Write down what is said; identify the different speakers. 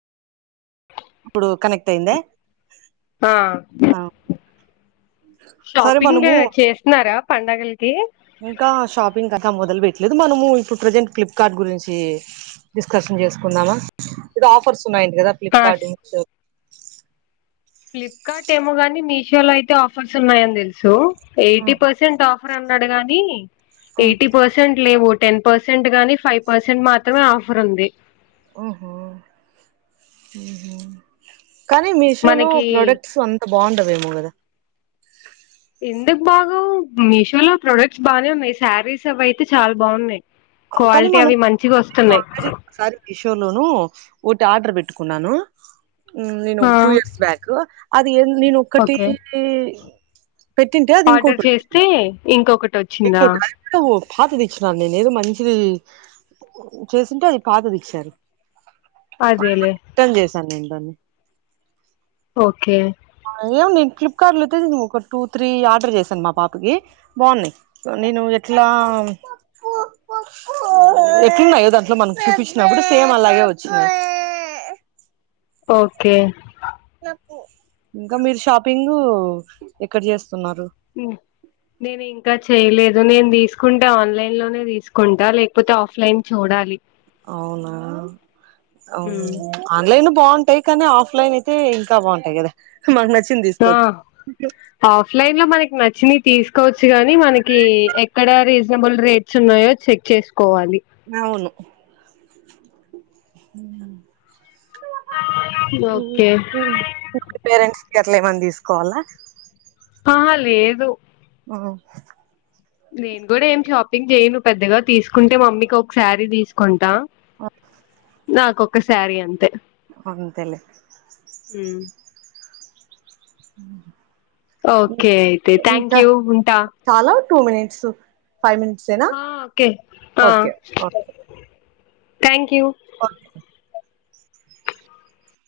Speaker 1: ఇప్పుడు కనెక్ట్ అయింద
Speaker 2: ఆ షాపింగ్ చేస్తున్నారా పండగల
Speaker 1: ఇంకా షాపింగ్ కదా మొదలు పెట్టలేదు మనము ఇప్పుడు ప్రెజెంట్ ఫ్లిప్కార్ట్ గురించి డిస్కస్ చేసుకుందామా ఎదో ఆఫర్స్ ఉన్నాయి అంటకదా
Speaker 2: ఆ
Speaker 1: ఫ్లిప్కార్ట్
Speaker 2: ఫ్లిప్కార్ట్ ఏమో గాని మీషోలో అయితే ఆఫర్స్ ఉన్నాయని తెలుసు ఎయిటీ పర్సెంట్ ఆఫర్ అన్నాడు గాని ఎయిటీ పర్సెంట్ లేవు టెన్ పర్సెంట్ గాని ఫైవ్ పర్సెంట్ మాత్రమే ఆఫర్ ఉంది
Speaker 1: ఓహో ఉహో కానీ మీషో లో
Speaker 2: మనకి
Speaker 1: ప్రోడక్ట్స్ అంత బాగుండవేమో గదా
Speaker 2: ఎందుకు బాగోవ్ మీషో లో ప్రొడక్ట్స్ బాగనే ఉన్నాయి శారీస్ అవి అయితే చాలా బాగున్నాయి
Speaker 1: కానీ
Speaker 2: క్వాలిటీ
Speaker 1: మనం
Speaker 2: అవి మంచిగా వస్తున్నాయి
Speaker 1: ఆల్రడీ ఒకసారి మీషోలోనూ ఉ ఆర్డర్ పెట్టుకున్నాను నేను ఒక
Speaker 2: ఆ
Speaker 1: టూ ఇయర్స్ బ్యాక్ నేను ఒక్కటి
Speaker 2: ఓకే
Speaker 1: పెట్టింటే అది
Speaker 2: ఆర్డర్
Speaker 1: ఇంకోటి వచ్చింది
Speaker 2: చేస్తే ఇంకొకటి వచ్చిందా
Speaker 1: ఇప్పుడు డెరక్ట్ పాత దించిన్నా నేనేదో మంచి ఇది చేసింటే ఇది పాతది ఇచ్చారు
Speaker 2: అదేలే
Speaker 1: రిట్రన్ చేసాను నేను దాన్ని
Speaker 2: ఓకే
Speaker 1: ఏం నేను ఫ్లిప్కార్ట్ లోతే ఒక టూ త్రీ ఆర్డర్ చేశాను మా పాపకి బాగున్నాయి నేను ఎట్లా ఎట్లున్నాయో దాంట్లో మనకు చూపించినప్పుడు సేమ్ అలాగే వచ్చినంయి
Speaker 2: ఓకే
Speaker 1: ఇంకా మీరు షాపింగ్ ఎక్కడ చేస్త
Speaker 2: నేను ఇంకా చేయలేదు ఎదో నేను తీసుకుంటే ఆన్లైన్ లోనే తీసుకుంటా లేకపోతే ఆఫ్లైన్ చూడాలి
Speaker 1: అవునా ఆవు
Speaker 2: ఉమ్.
Speaker 1: ఆన్లైన్ లో భూ బాగుంటాయి కానీ ఆఫ్లైన్ అయితే ఇంకా బాగుంటాయి కదా మనకు నచ్చింది తీసుకోవచ్చు
Speaker 2: ఆ ఆఫ్లైన్ లో మనకి నచ్ చి తీసుకోవచ్చు గానీ మనకి ఎక్కడ రీజనబుల్ రేట్స్ ఉన్నాయో చెక్ చెస్
Speaker 1: అవును
Speaker 2: ఓకే
Speaker 1: ఉ పేరెంట్స్ అట్లా ఏమంది తీసుకోవాలా
Speaker 2: ఆహా లేదు
Speaker 1: ఓ
Speaker 2: నేను కూడా ఏం షాపింగ్ చేయ్యను పెద్దగా తీసుకుంటే మమ్మీకి ఒక శారీ తీసుకుంటా నాకొక్క శారీ అంతే
Speaker 1: అంతేలే
Speaker 2: ఉమ్
Speaker 1: ఉ
Speaker 2: ఓకే అయితే థ్యాంక్ యూ ఉంటా
Speaker 1: చాలా టూ మినిట్స్ ఫైవ్ మినిట్స్ ఏనా
Speaker 2: హా ఓకే ఆ
Speaker 1: okay okay
Speaker 2: thank you
Speaker 1: okay